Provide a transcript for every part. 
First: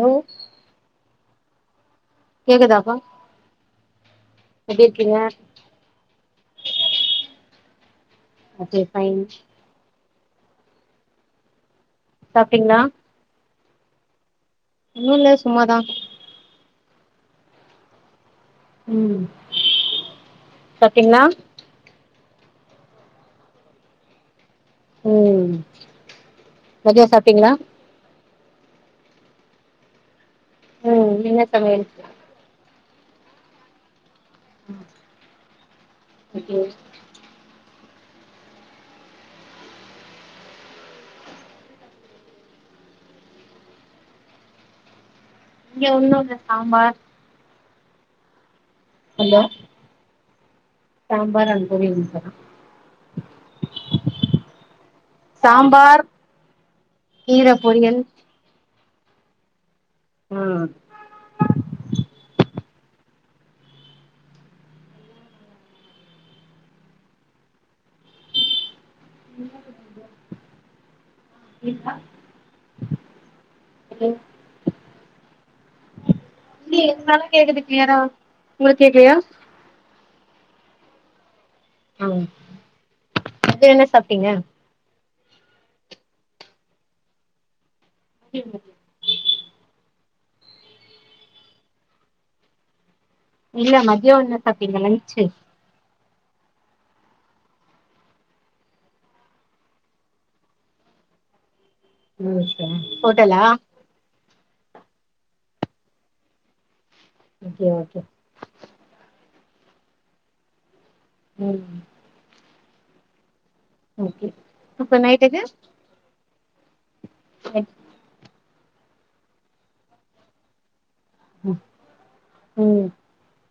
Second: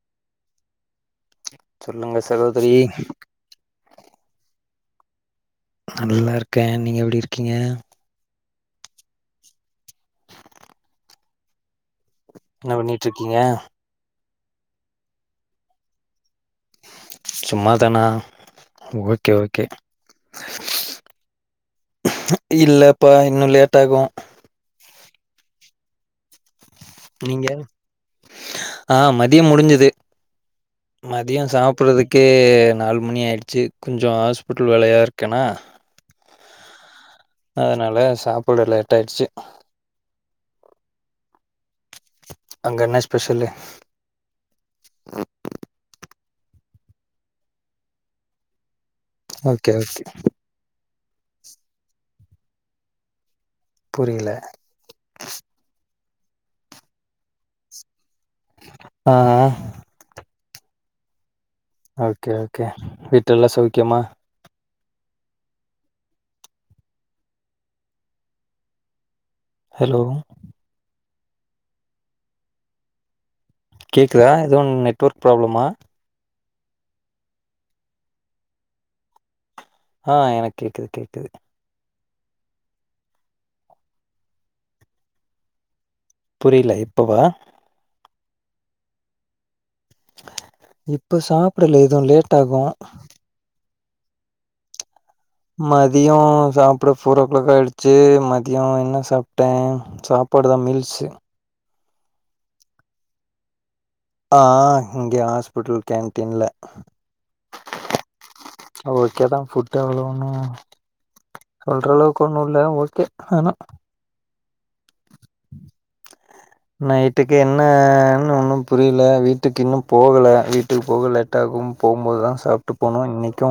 ஓ சொல்லுங்க சகோதரி கேக்குதாப்பா எப்டி இருக்கீங்க நல்லா இருக்கே நீங்க எப்டி இருக்கீங்க ஓகே ஃபைன் சாப்ட்டீங்களா என்ன பண்ணிட்ருக்கீங்க ஒன்னு இல்ல சும்மாதா சும்மா தானா ம் ஓகே ஓகே சாப்ட்டீங்களா இல்லப்பா இன்னு லேட் ஆகு ம் மதியோ நீங்க சாப்ட்டீங்களா ஆ மதியம் முடிஞ்சுது ம் என்ன மதியம் சமையல் சாப்படுறதுக்கே நாலு மணி ஆயிடுச்சு கொஞ்சோ ஆஸ் பிட்டல் வேலையா இருக்கேன்னா ஓகே அதனால சாப்பட லேட் ஆயிடுச்சு அங்க என்னா ஸ்பெஷலு இங்க ஒன்னு இல்ல sambar hello okay okay sambar and பொரியல் மட்டுந்தா புரியல சாம்பார் கீர பொரியல் ஆ ஆ ம் ஓகே ஓகே வீட்டுல‌ எல்லா சௌக்கியமா ஹலோ இதா கேக்குதா எதுவு நெட்ஒர்க் ப்ராப்ளமா இல்லையே எதுனாலு கேக்குது கிளியரா உங்களுக்கு கேக்கலையா ஆ எனக்கு கேக்குது கேக்குது ஆ இப்ப என்ன சாப்பிட்டீங்க புரியல இப்பவ இருந்தது இப்ப சாப்பிடல எதுவு லேட் ஆகு இல்ல மதியம் என்ன சாப்பிட்டீங்க லஞ்ச் மதியம் சாப்பிட ஃபோரோ கிளாக் ஆயிடுச்சு மதிய என்ன சாப்பிட்டே சாப்பாடு தா மில்ஸ் ம் ஹோட்டலா ஆ ஆ இங்கே ஹாஸ்பிட்டல் கேன்டீன்ல ஓகே ஓகே ஓகே தா ஃபுட் அவ்வளோ ம் ஒன்னுசொல்ற அளவுக்கு கொண்ணு இல்ல ஓகே ஆனா ஓகே அப்ப நைட்டுக்கு நைட்டுக்கு என்னன்னு ஒன்னு புரியல வீட்டுக்கு இன்னு போகல வீட்டுக்கு போகல லேட் ம் லேட்டாகு போ போதுதா சாப்பிட்டு ம் போனு இன்னைக்கு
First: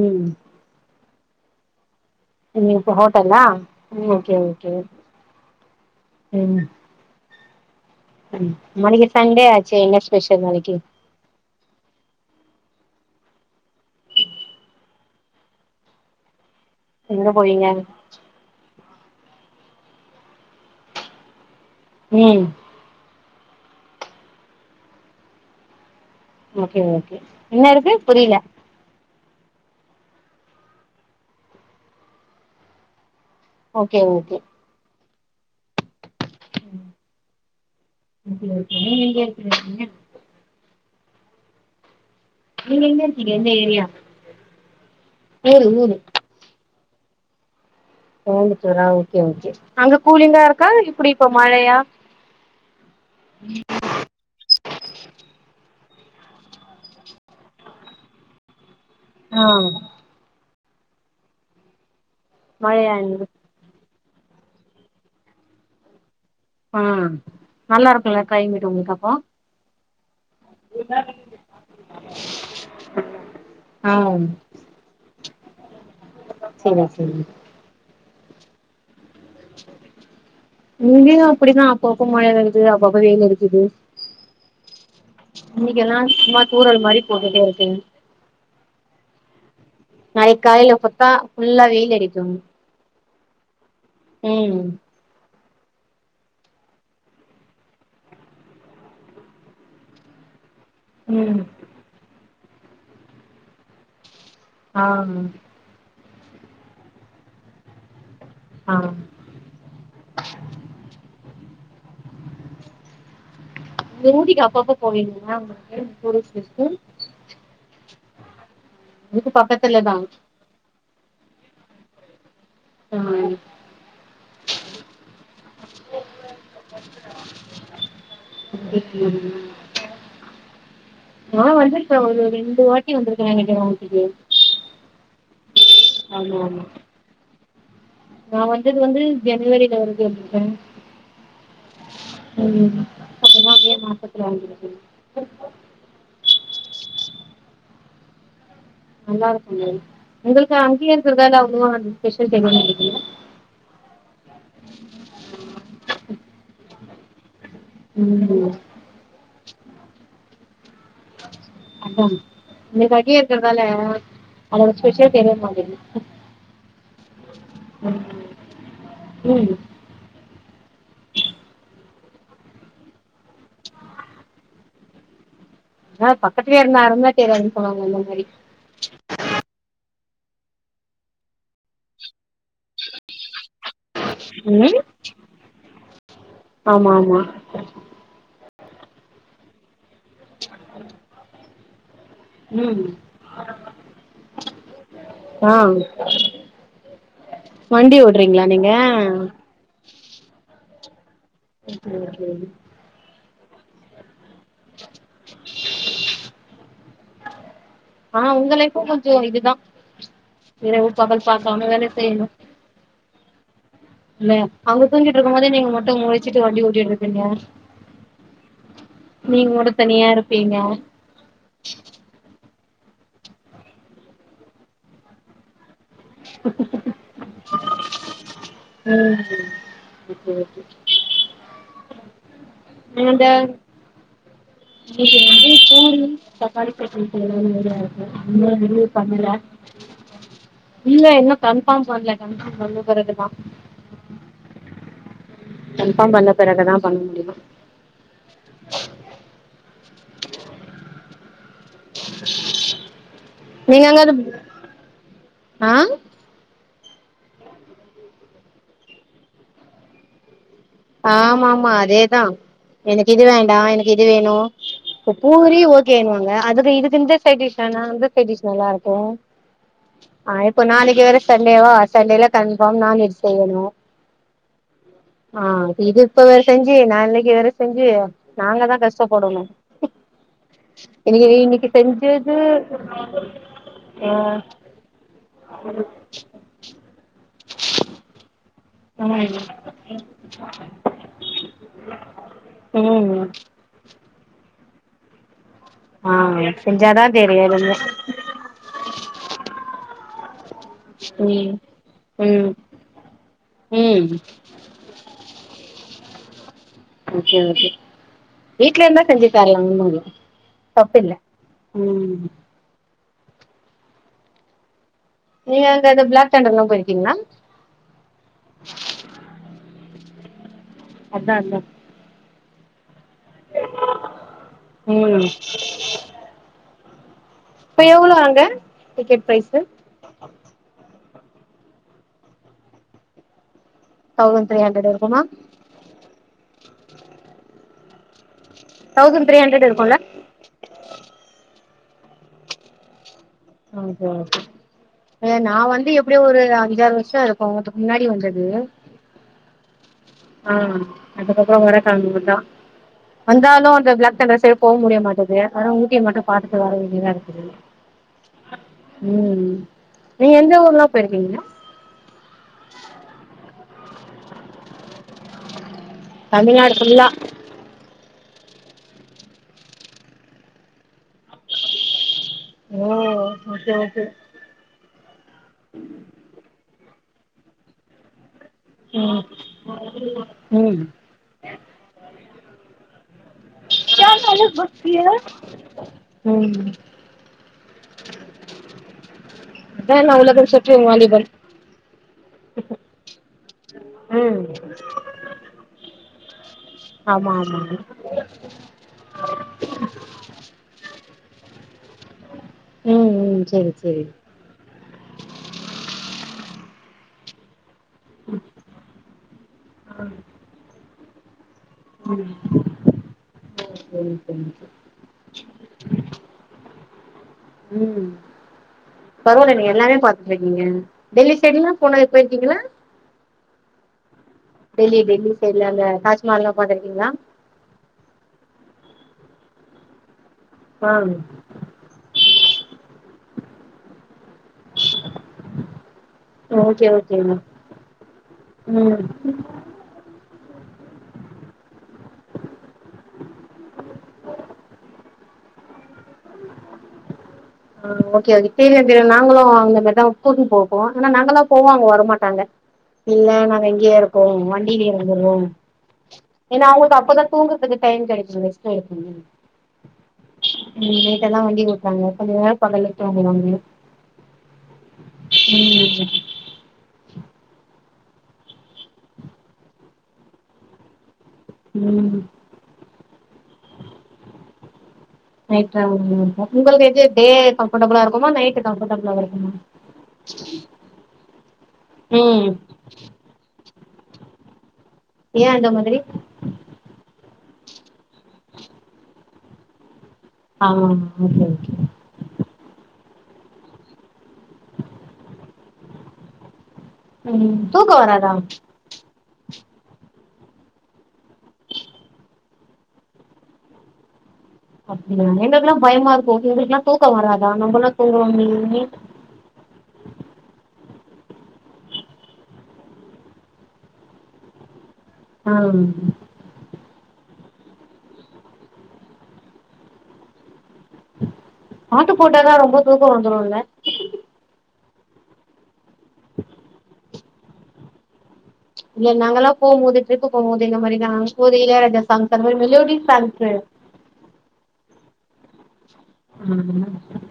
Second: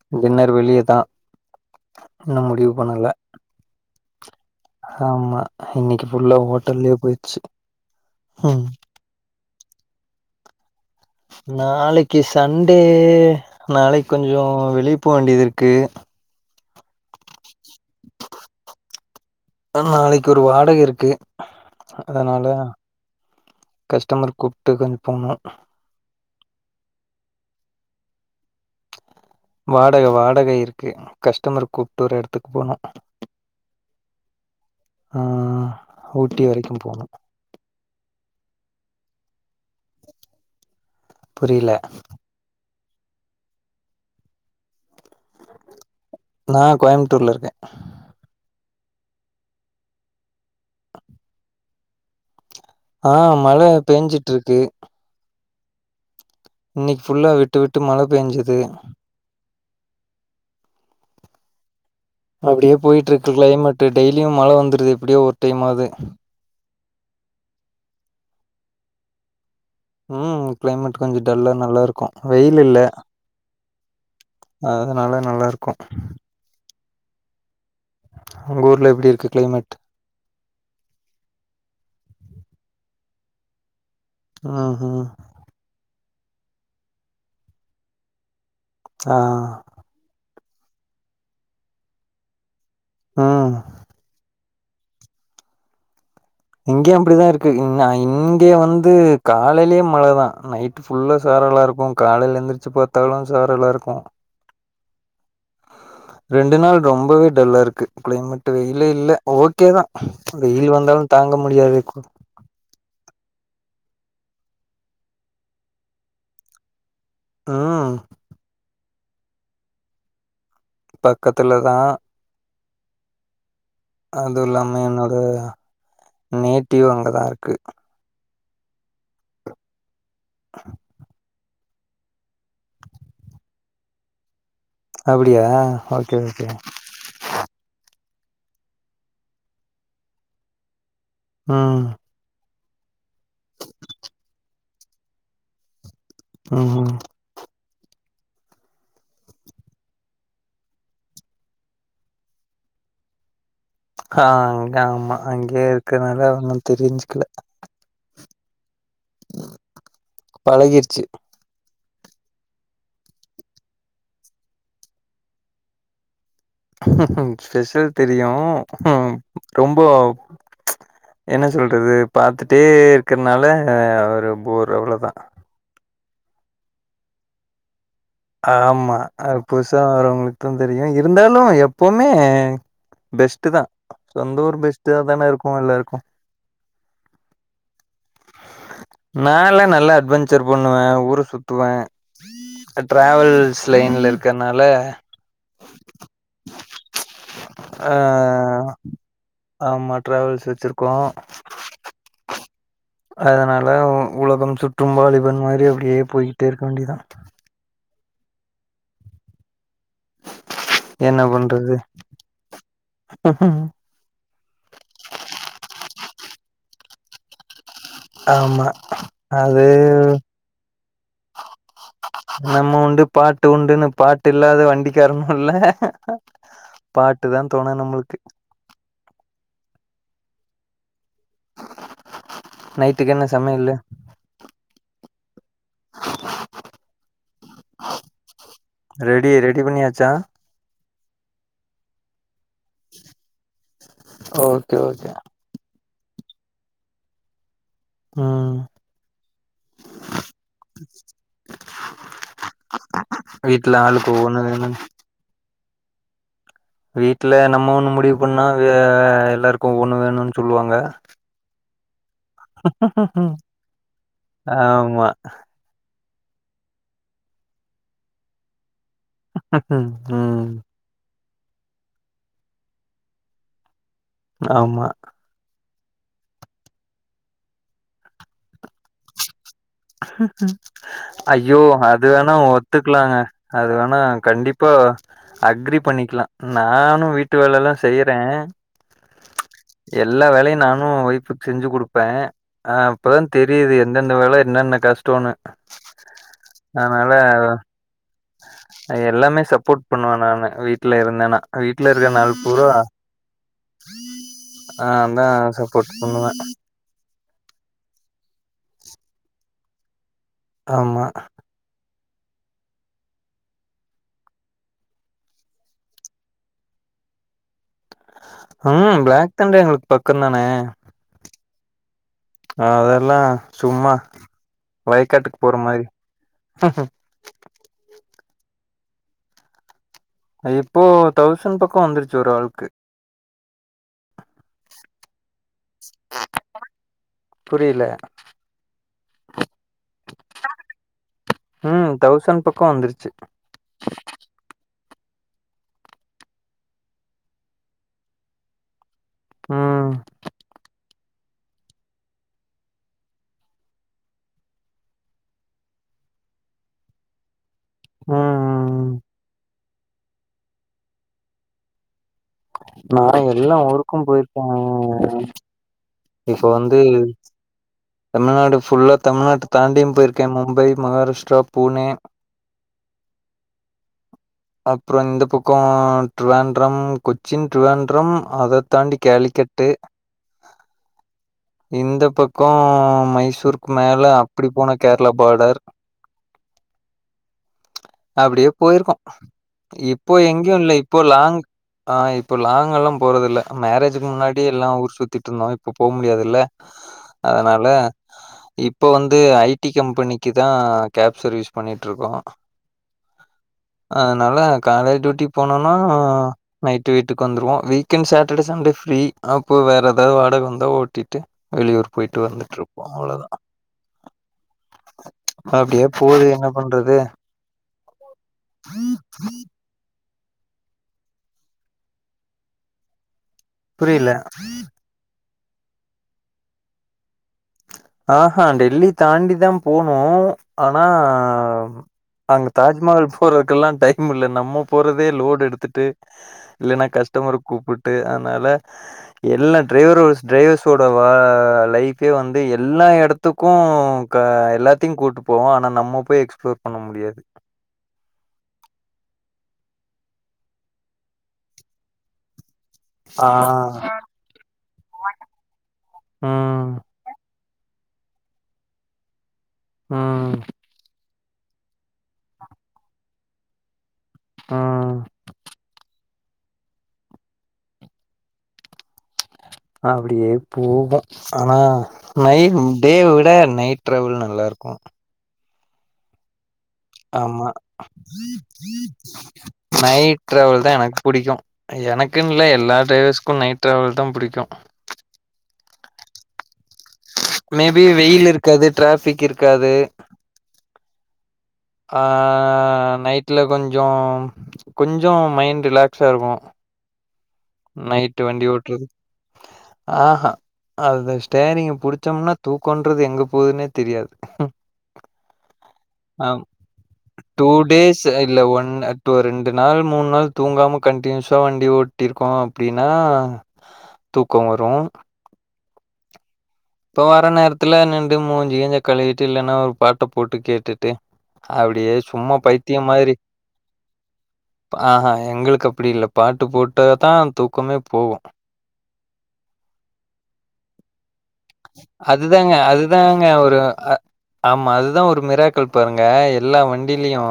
ம் டின்னர் வெளியே தா இன் இப்ப ஹோட்டல்லா இன்னாகி ஆமா இன்னைக்கு புல்ல ஹோட்டல்லயே போயிடுச்சு நாளைக்கு சண்டே ஆச்சு என்ன ஸ்பெஷல் நாளைக்குக்கு நாளைக்கு சண்டே நாளைக்கு கொஞ்சோ வெளியே போக வேண்டியது இருக்கு எங்க போவிங்க நாளைக்கு ஒரு வாடகை இருக்கு ம் அதனால கஸ்டமர் கூப்பிட்டு கொஞ்சோ போகணு ஓகே ஓகே என்ன இருக்கு புரியல வாடகை வாடகை இருக்கு கஸ்டமர் கூப்பிட்டு ஒரு இடத்துக்கு போனூ ஓகே ஓகே ஆஹ ஊட்டி வரைக்கு போனு ஓகே ஓகே நீ எங்கே இருங்க இங்க புரியல நீங்க எங்க இருக்கேங்க ஏந்த ஏரியா பேரு ஊரு நா கோயம்புத்தூர்ல இருக்கே கோயம்புத்தூரா ஓகே ஓகே அங்க கூலிங்கா இருக்கா இப்படி இப்ப மழையா ஆஹ் மழை பெஞ்சுட்டு இருக்கு இன்னேக்கு ஃபுல்லாக விட்டுவிட்டு மழை பெஞ்சுது ஆஹ் அப்டியே மழையா போயிட்டு இங்க இருக்கு கிளைமேட் டெய்லியு மழை வந்துருது எப்படியோ ஒரு டைம் ஆவது ஆஹ நல்லா இருக்கும்ல்ல கிளைமேட் உங்களுக்கு அப்போ ம் கிளைமேட் கொஞ்சோ டல்லா நல்லா இருக்கு வெயில் இல்ல ஆஹ் அதனால நல்லா நல்லா இருக்கு சேரிங்கா சேரிங்க உங்க ஊருல்ல எப்படி இருக்குது கிளைமேட் இங்கேயு அப்படிதா அப்ப அப்ப மழ இருக்குது அப்ப அப்ப வேயில் இருக்குது ஆஹஹ இன்னைக்க எல்லா சும்மா தூறல் மாதிரி போட்டுட்டே இருக்கு அ நாளைக்கு காலையில பாத்தா பஃபுல்லா வெயில் அடிக்கு ம் ம் இங்கேயு அப்டிதா இருக்கு இங்கே வந்து காலையிலியே மழதா நைட் ஃபுல்லா ம் சாரலா இருக்கு காலையில எந்திரிச்சு பாத்தாலு சாரலா இருக்கு அ ரெண்டு நாள் ரொம்பவே டல்லா இருக்கு க்ளைமேட் ஆ வெயில இல்ல ஓகேதா வெயில்லு வந்தாலு தாங்க முடியாதுக்கு ஊட்டிக்கு அப்பப்ப போவீங்ளாங்க டூரிஸ்ட்டு ப்ளேஸ்க்கு அ இது பக்கத்துலதா பக்கத்துலதா ம் அது இல்லாமே எனக்கு நேட்டிவ் அங்கதா இருக்கு பேட்டில் எவ்ளோவருது ஆ ஒரு ரெண்டு வாட்டி வந்ருக்க நெனைக்குற ஊட்டிக்கு அப்டியா ஓகே ஆமா ஓகே ஆமா நா வந்தது வந்து ஜனவரியில ஒரிடு வந்ருக்கே அ ம் அப்பதா மே மாசத்துல வந்ருக்க ம் நல்லா இருக்கும் மே உங்ளுக்கு அங்கேய இருக்கர்தால அவ்ளோவா அந்த ஸ்பெஷல் [unintelligible] அக்கா ங்க அங்க ஆமா அங்கேயே இருக்கனால ஒன்னு தெரிஞ்சுக்ல ம் பழகிர்ச்சு [unintelligible] நீங்க அங்கயே இருக்றதால அதோட ஃஸ்பெஷல் தெரிய மாட்டேங்குது ஸ்பெஷல் ம் தெரியு ம் ரொம்போ என்ன சொல்றது பாத்துட்டே இருக்கற்னால அவரு போரு அவ்ளோதா அ பக்கத்துலயே இருந்தா அரும தெரியாது சொல்லுவாங்ள அந்த மாரி ஆமா அது புதுசா வரவங்ளுக்கு தெரியு இருந்தாலு எப்பவுமே பெஸ்ட்தா சொந்த ஊர் ம் பெஸ்ட் தானே இருக்கு எல்லாருக்கு ஆமா ஆமா நால்லா நல்ல அட்வேஞ்சர் பண்ணுவே ஊர சுத்துவே ம் டிராவல்ஸ் லைன்ல இருக்ற்னால ஆ அ வண்டி ஓட்றீங்களா நீங்க ஆமா ட்ராவல்ஸ் வச்ருக்கோ சேரி சேரி அதனால உலகம் சுற்றும் வாலிபன் மாரி அப்டியே பொய்கிட்டே இருக்க வேண்டியதா அ உங்க லைஃப்பு கொஞ்சோ இதுதா இரவு என்ன பகல் பாக்காம பண்றது வேல செய்யணு இல்ல அவுங்க தூங்கிட்ருக்கு போதே நீங்க மட்டு முழிச்சிட்டு வண்டி ஓட்டிட்டு இருக்கீங்க ஆமா நீங்க அது மட்டு தனியாருப்பீங்க நம்ம உண்டு பாட்டு உண்டுன்னு பாட்டு இல்லாத வண்டிக்காரணு இல்ல பாட்டு தா தொண நம்மளுக்கு ம் நைட்டுக்கு என்ன சமையல்லு இன்னைக்கி வந்து பூரி தக்காளி தொக்கு செய்யிறமாரி இருக்கு இன்னு முடிவு பண்ணல ரெடி ரெடி பண்ணியாச்சா இல்ல இன்னு கன்ஃபார்ம் பண்ணல கன்ஃபார்ம் பண்ண பிறகுதா ஓகே ஓகே கன்ஃபார்ம் பண்ண பெறகுதா பண்ண முடியு ம் வீட்ல நீங்க ஆளுக்கு அங்கது ஒவ்வொன்னு வேணுன் ஆ வீட்ல நம்ம ஒண்ணு முடிவு பண்ணா அது எல்லாருக்கு ஒண்ணு வேணுன்னு சொல்லுவாங்க ஆமாமா அதேதா எனக்கு இது வேண்டா எனக்கு இது வேணு ஆமா இப்ப பூரி ஓகேண்வாங்க அதுக்கு இதுக்கு இந்த சைட் டிஷ் வேனா அந்த சைட்டிஷ் நல்லாருக்கு ஆ ம் இப்போ நாளைக்கி வேற சண்டேவா சண்டேல கன்ஃபார்ம் நான்வெஜ் இது செய்யணு ஆமா ஆ இது இப்ப வேற செஞ்சு நா இன்னக்கி வேற செஞ்சு நாங்க தா கஷ்டப்படணு [unintelligible] ஐயோ அது வேணா செஞ்சது ஒத்துக்கலாங்க அது வேணா ம் கண்டிப்பா அக்ரி பண்ணிக்கலா நானு வீட்டு வேலலா செய்யிறே ம் எல்லா வேலையு நானு ஒய்ஃப்க்கு செஞ்சு குடுப்பே ஆ ம் அப்பதா ம் தெரியுது எந்தந்த வேல என்னன்ன கஷ்டோனு ஆ செஞ்சாதா தெரியு எதுவுமே அ எல்லாமே சப்போர்ட் பண்ணுவே நானு வீட்ல இருந்தேன்னா ம் வீட்ல இருக்குற நாள் ம் பூரா ம் ஆ அதா சப்போர்ட் பண்ணுவே ஓகே ஓகே வீடலருந்தா செஞ்சு தரலங்க ஆமா தப்பில்ல ம் நீங்க அங்கது பிளாக் தெண்டர்ல்லா போயிருக்கீங்களா ம் பிளாக் தெண்டர் எங்களுக்கு பக்கோதான அதா அதா அதெல்லா சும்மா ம் வயக்காட்டுக்கு போற மாரி இப்போ எவ்ளோ அங்க டிக்கெட் ப்ரைஸு இப்போ தௌசண்ட் பக்கோ வந்துருச்சு ஒரு ஆளுக்கு தௌசண்ட் த்ரீ ஹண்ட்ரட் இருக்குமா புரியல தௌசண்ட் த்ரீ ஹண்றட் இருக்குல்ல ம் தௌசன் பக்கோ வந்துருச்சு ஓகே ஓகே அ நா வந்து எப்படியோ ஒரு ஐஞ்சாறு வருஷோ இருக்கு அதுக்கு முன்னாடி வந்தது ம் ஆ அதுக்கப்புறோ வரக்கனுமுத்தா வந்தாலு அந்த பிளாக் தெண்ட்டர்ஷே போக முடிய மாட்டது அதா ஊட்டியை மட்டு பாத்துட்டு வர வேண்டியதாருக்குது ம் நீங்க எந்த ஊர்லா போயிருக்கீங்க நா எல்லா ஊருக்கு போயிருக்கோங்க தமிழ்நாடு ஃபுல்லா தமிழ்நாடு ஃபுல்லா தமிழ்நாட்டு தாண்டியு போயிருக்க மும்பை மகாராஷ்டிரா பூனே ஓ ஓகே ஓகே அப்றோ இந்த பக்கோ ட்ரிவேண்ரம் கொச்சின் ட்ரிவேண்டரம் அத தாண்டி ம் கேளிக்கட்டு ம் இந்த பக் கோ மைசூருக்கு மேல அப்டி போன கேரளா பார்டர் ம் அப்டே போய்ருக்கோ அதா நா இப்போ உலகம் எங்கியு இல்ல சுற்றும் இப்போ வாலிபன் லாங் ஆ இப்போ லாங்க் எல்லா போறதுல்ல மேரேஜுக்கு ம் முன்னாடி எல்லா ஊர் சுத்திட்டு இருந்தோ இப்ப போ முடியாதுல்ல ஆமா ஆமா இப்ப வந்து ஐ டி கம்பெனிக்கு தா கேப் சர்வீஸ் பண்ணிட்டுருக்கோ ம் ம் சரி அதனால காலை டியூட்டி போனோனா நைட்டு வீட்டுக்கு வந்துருவோ weekend Saturday Sunday free அப்போ வேற எதா வாடக வந்தா ஓட்டிட்டு வெளியூர் போய்ட்டு வந்துட்டு இருப்போ அவ்ளதா சரி சரிங்க அப்டே போது என்ன பண்றது ம் பரவால்ல நீ எல்லாமே பாத் க்கீங்க டெல்லி சைட் எல்லா போனது போய்ருகீங்களா புரில டெல்லி டெல்லி சைட்ல அந்த தாஜ்மஹால்லா பாத்துருக்கீங்க ளா ஆஹா டெல்லி தாண்டி தா போனூ ஆனா ஆ அங்க தாஜ்மஹால் போறக்கெல்லா டைம் இல்ல நம்ம போறதே லோடு் எடுத்துட்டு இல்லன்னா ஓகே ஓகேங்க கஸ்டமரு கூப்புட்டு அதனால ம் எல்லா டிரைவரு டிரைவர்ஸோட வ லைஃபே வந்து எல்லா எடத்துக்கு க எல்லாத்தையு கூப்ட்டு போவோ ஆனா நம்ம போய் எக்ஸ்ப்ளோர் பண்ண முடியாது ஆ ஓகே ஓகே தெரியு தெரியு நாங்களு அந்த மாரிதா கூட்ன்னு போவ போவோ ஆனா நாங்களா போவோ அவங்க வரமாட்டாங்க இல்ல ஆ நாங்க இங்கயே இருக்கோ வண்டியிலே இருந்துர்றோ ஏன்னா ம் அவுங்களுக்கு அப்ப தா தூங்கறத்துக்கு டைம் கெடைக்கு ரெஸ்ட் எடுக்கனு ம் ம் நைட்டு எல்லா வண்டி ஒட்றாங்க கொஞ்ச நேரோ பகல்ல தூங்குவாங்க ஆ ம் அப்டியே போவோ அனா ம் மை டேவ விட நைட் டிராவல் நல்லாருக்கு நைட் டிராவல் நல்லார்க்கா ஆமா நைட் கம்ஃபர்டபுளா இருக்குமா நைட் டிராவல் தா எனக்கு புடிக்கு எனக்குன்னு இல்ல ம் எல்லா டிரைவர்ஸ்க்கு நைட் டிராவல் தா புடிக்கு ஏ அந்த மாதிரி மேபி வெயில் இருக்காது டிராஃபிக் இருக்காது ஆமா ஓகே ஓகே ஆ நைட்ல கொஞ்சோ கொஞ்சோ மைண்ட் ரிலாக்ஸ்சா இருக்கு ம் தூக்கோ நைட்டு வராதா வண்டி ஓட்றது ஆஹா அத ஸ்டேரிங்க புடிச்சம்னா தூக்கன்றது எங்க போதுனே தெரியாது அப்டிங்களா எங்களுக்குலா பயமா ஆம் இருக்கு எங்களுக்குலா தூக்கோ டூ வராதா நம்பலா தூங்குவோமே ரெண்ட் நாள் மூணு நாள் தூங்காம கண்டினியூஸா வண்டி ஓட்டிர் கோ அப்டின்னா தூக்கோ வரு ஆம் இப்ப வர நேரத்துல நிண்டு மூஞ்சு கீஞ்ச கழுவிட்டு இல்லன்னா ஒரு பாட்ட போட்டு கேட்டுட்டு அப்டியே பாட்டு சும்மா போட்டாதா ரொம்ப பைத்தியம் தூக்கோ மாதிரி வந்துருல்ல ஆஹா எங்களுக்கு அப்படி இல்ல பாட்டு போட்டாதா தூக்கமே போவு இல்ல நாங்கலா போம் போது ட்ரிப்பு போம்போது இந்த மாரிதா அதுதாங்க அதுதாங்க ஒரு அ ஆமா அதுதா ஒரு மிராக்கள் பாருங்க எல்லா வண்டிலியு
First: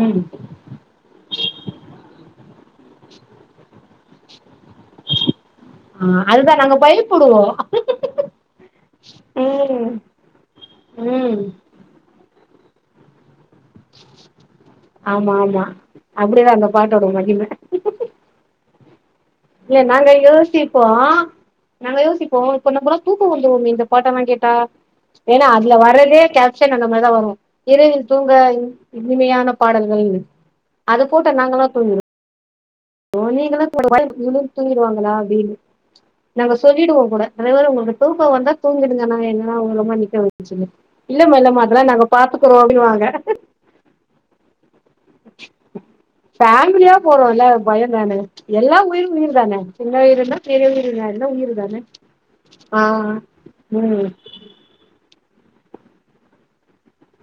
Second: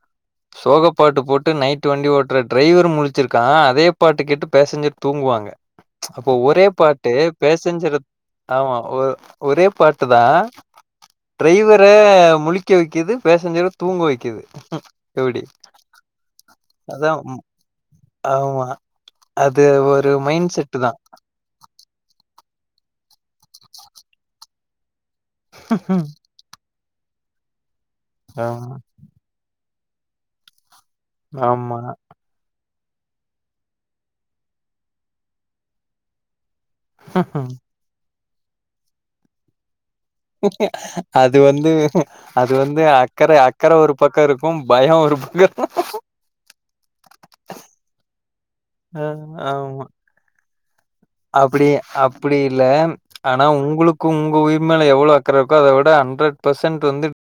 ம் சோக பாட்டு போட்டு நைட்டு வண்டி ஓட்ற டிரைவரு முழிச்சிருக்கான் அதே பாட்டு கேட்டு பேசஞ்சர் தூங்குவாங்க ஆ அப்போ அதுதா ஒரே நாங்க பாட்டு பயப்படுவோ பேசஞ்சர ஆமா ஒ ஒரே ம் பாட்டு தா ம் டிரை வரு முழிக்க வைக்குது பேசஞ்சர தூங்க வைக்குது ஆமா எப்டி ஆமா அப்டிதா அந்த பாட்டோட அதா மகிம ஆமா அது இல்ல நாங்க ஒரு மைண்ட் செட்டு யோசிப்போ தா நாங்க யோசிப்போ கொஞ்ச போனா தூக்கோ வந்துருமே இந்த பாட்டு எல்லா கேட்டா ஏன்னா அதுல வரலே [unintelligible] அந்த மாரிதா வரு இரவில் தூங்க ஆமா இனிமையான பாடல்கள் அது போட்டா நாங்கலா ஆமா தூங்குவோ ஓ நீங்களு [inaudible] போட நீங்களு தூங்கிடுவாங்களா அப்டின்னு நாங்க சொல்லிடுவோ கூட டிரைவரு உங்களுக்கு தூக்க வந்தா தூங்கிடுங்க நாங்க என்னன்னா ஓரமா நிக்க வைக் அது வந்து அது பாத்துக்குறோ வந்து அப்டின்னுவாங்க அக்கற அக்கற ஒரு பக்க இருக்கு பயம் ஃபேமிலியா போறோல பயந்தான எல்லா உயிரு உயிர் தானே சின்ன உயிருன்னா பெரிய உயிருன்னா அப்படியே அப்படி இல்ல ஆனா ம் உங்குளுக்கு உங்க உயிர் மேல எவ்ளோ அக்கற இருக்கோ அத விட ஹண்ட்ரட் பெர்சன்ட் வந்து